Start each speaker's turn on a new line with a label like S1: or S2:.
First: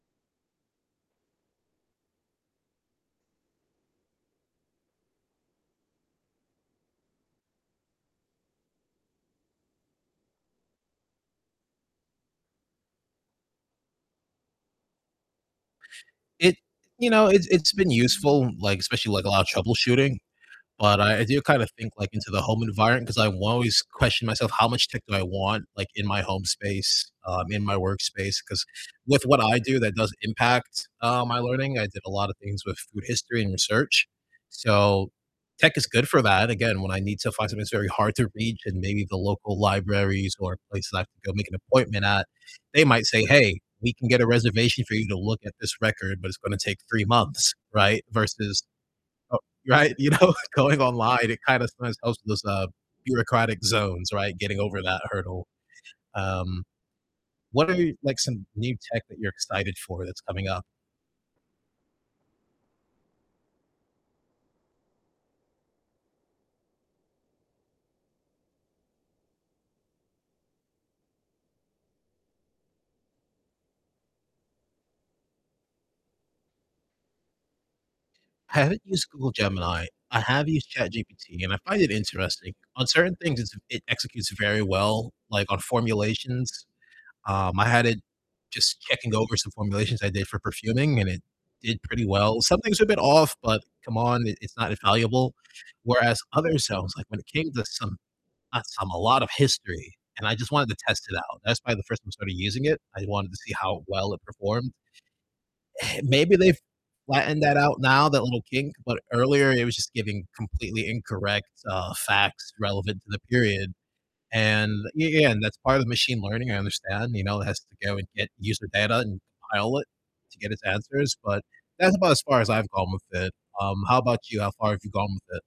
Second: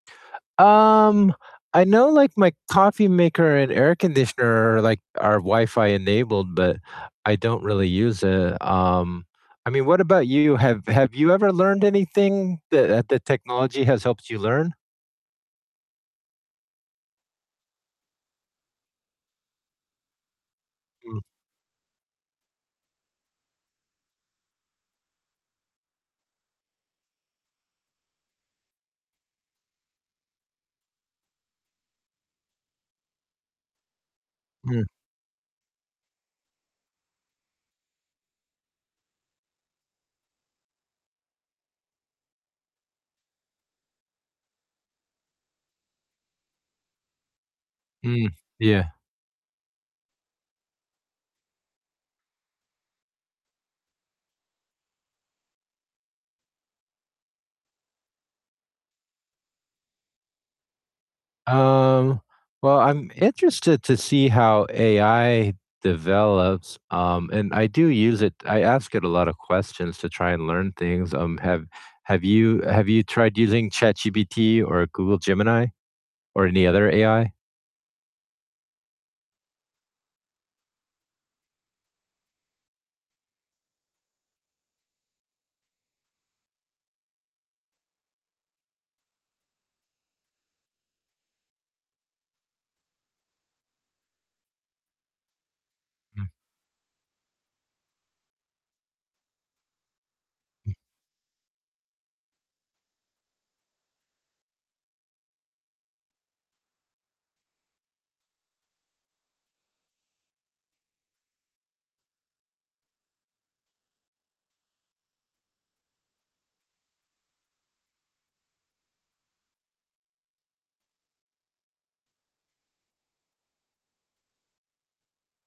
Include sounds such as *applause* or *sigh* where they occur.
S1: Um, I know, like, my coffee maker and air conditioner are, like are Wi-Fi enabled, but I don't really use it, um, I mean, what about you? Have have you ever learned anything that, uh that technology has helped you learn?
S2: It you know, it's it's been useful, like, especially, like, a lot of troubleshooting, but I
S1: Mm.
S2: I do kind of think, like, into the home environment, 'cause I will always question myself how much tech do I want, like, in my home space, um, in my workspace, 'cause with what I do, that does impact, uh, my learning, I did a lot of things with food history and research,
S1: Mm.
S2: so tech is good for that, again, when I need to find something that's very hard to reach and maybe the local libraries or places I have to go make an appointment at, they might say, "Hey, we can get a reservation for you to look at this record, but it's gonna take 3 months," right?
S1: Mm,
S2: Versus
S1: yeah.
S2: oh Right, you know, going online, it kind of sometimes helps with those, uh, bureaucratic zones, right? Getting over that hurdle. Um, what are, like, some new tech that you're excited for that's coming up?
S1: Um, well, I'm interested to see how AI develops, um, and I do use it, I ask it a lot of questions to try and learn things, um, have have you have you tried using ChatGPT or Google Gemini or any other AI?
S2: I haven't used Google Gemini, I have used ChatGPT, and I find it interesting, on certain things it's it executes very well, like on formulations, um, I had it just checking over some formulations I did for perfuming and it did pretty well, some things were a bit off, but come on, i it's not infallible, whereas
S1: Mm.
S2: other selves, like when it came to some not some, a lot of history and I just wanted
S1: Mm.
S2: to test it out. That's probably the 1st time I started using it, I wanted to see how well it performed. *sighs* Maybe they've flattened that out now, that little kink, but earlier it was just giving completely incorrect, uh, facts relevant to the period. And y yeah, and that's part of the machine learning, I understand, you know, it has to go and get user data and compile it to get its answers, but that's about as far as I've gone with it. Um, how 'bout you? How far have you gone with it?